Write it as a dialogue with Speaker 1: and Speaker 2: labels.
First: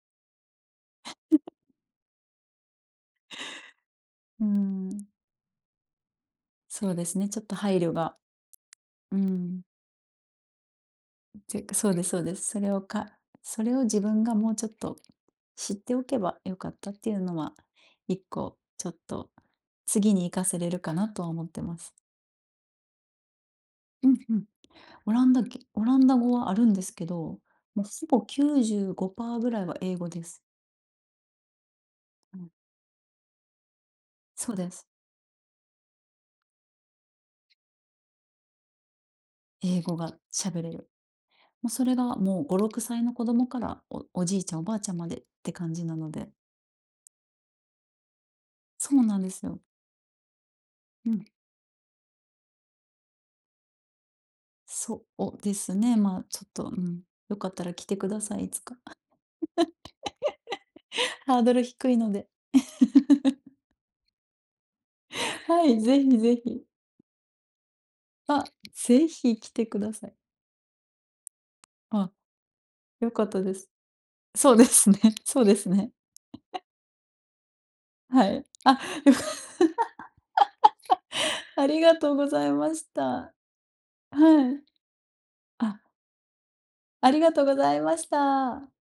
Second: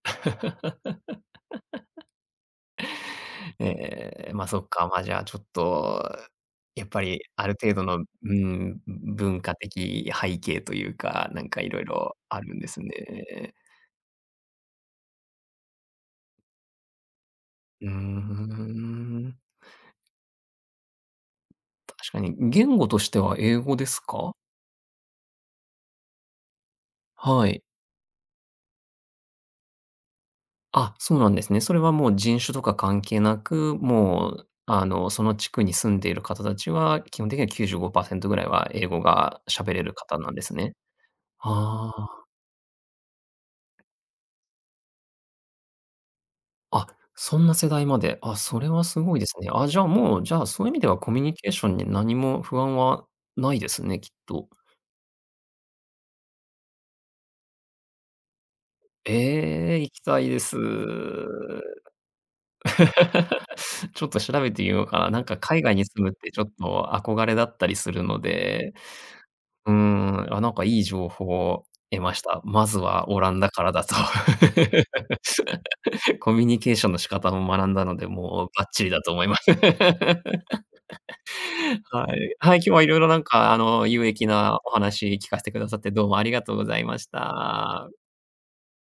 Speaker 1: ええ、
Speaker 2: うー
Speaker 1: ま、そっか、ま、
Speaker 2: ん。
Speaker 1: じゃ、ちょっと、やっ
Speaker 2: そう
Speaker 1: ぱ
Speaker 2: です
Speaker 1: り、
Speaker 2: ね、ちょっ
Speaker 1: あ
Speaker 2: と
Speaker 1: る程
Speaker 2: 配
Speaker 1: 度
Speaker 2: 慮
Speaker 1: の、う
Speaker 2: が、
Speaker 1: ーん、
Speaker 2: う
Speaker 1: 文化
Speaker 2: ん。
Speaker 1: 的背景と言うか、
Speaker 2: て
Speaker 1: 何か、
Speaker 2: 言うか、
Speaker 1: 色
Speaker 2: そうです
Speaker 1: 々
Speaker 2: そうで
Speaker 1: あ
Speaker 2: す、
Speaker 1: る
Speaker 2: そ
Speaker 1: んで
Speaker 2: れ
Speaker 1: す
Speaker 2: を、か
Speaker 1: ね。
Speaker 2: それを自分がもうちょっと、知っておけば良かったって言うのは、
Speaker 1: うー
Speaker 2: 1個ちょっと、
Speaker 1: ん。
Speaker 2: 次に活かせれるかなとは思ってます。
Speaker 1: 確かに、言語としては、英語です
Speaker 2: うんう
Speaker 1: か？
Speaker 2: ん、オランダオランダ語はあるんですけど、
Speaker 1: はい。
Speaker 2: もうほぼ95パー位は英語です。
Speaker 1: あ、そうなんですね、それは、もう
Speaker 2: う
Speaker 1: 人
Speaker 2: ん。
Speaker 1: 種とか関係なく、もう、
Speaker 2: そうです。
Speaker 1: あの、その地区に住んでいる方達は、基本的には95%位は、英語が喋
Speaker 2: 英
Speaker 1: れる
Speaker 2: 語が
Speaker 1: 方なんです
Speaker 2: 喋れ
Speaker 1: ね、
Speaker 2: る、もうそ
Speaker 1: あ
Speaker 2: れが、
Speaker 1: あ。
Speaker 2: もう5、6歳の子供から、おじいちゃん、おばあちゃん迄って感じなので。
Speaker 1: あ、そんな世代まで、あ、それは
Speaker 2: そうな
Speaker 1: 凄い
Speaker 2: ん
Speaker 1: で
Speaker 2: で
Speaker 1: す
Speaker 2: す
Speaker 1: ね、
Speaker 2: よ。
Speaker 1: あ、じゃ、もう、じゃ、そう言う意味では、
Speaker 2: う
Speaker 1: コミ
Speaker 2: ん。
Speaker 1: ュニケーションに、何も不安はないですね、きっと。
Speaker 2: そうですね、まあ、ちょっと、うん、良かったら来て下さい、いつか、
Speaker 1: ええ、行きたいです。
Speaker 2: ハードル低いので。
Speaker 1: ちょっと調べて見ようかな、何か、海
Speaker 2: は
Speaker 1: 外
Speaker 2: い、
Speaker 1: に
Speaker 2: 是
Speaker 1: 住
Speaker 2: 非
Speaker 1: むって、
Speaker 2: 是
Speaker 1: ちょっ
Speaker 2: 非。
Speaker 1: と憧れだったりするの
Speaker 2: あ、
Speaker 1: で、
Speaker 2: 是非来て
Speaker 1: う
Speaker 2: 下さい。
Speaker 1: ん、あ、何か、良い情報を得
Speaker 2: あ、
Speaker 1: ました、まずは、
Speaker 2: 良
Speaker 1: オ
Speaker 2: かっ
Speaker 1: ラ
Speaker 2: た
Speaker 1: ンダ
Speaker 2: で
Speaker 1: か
Speaker 2: す、
Speaker 1: らだと、
Speaker 2: そうで すね、そうですね。
Speaker 1: コミュニ ケーションの仕方を学んだので、
Speaker 2: はい、
Speaker 1: もうバッ
Speaker 2: あ、
Speaker 1: チリだと
Speaker 2: 良か
Speaker 1: 思
Speaker 2: っ
Speaker 1: います、
Speaker 2: た、あり が
Speaker 1: は
Speaker 2: とうご
Speaker 1: い、
Speaker 2: ざい
Speaker 1: はい、今日
Speaker 2: ま
Speaker 1: は、
Speaker 2: し
Speaker 1: 色々何
Speaker 2: た。
Speaker 1: か、あの、有益
Speaker 2: は
Speaker 1: な
Speaker 2: い、
Speaker 1: お話聞かせて下さっ
Speaker 2: あ
Speaker 1: て、どうもありがとうございまし
Speaker 2: ありがとうござい
Speaker 1: た。
Speaker 2: ました。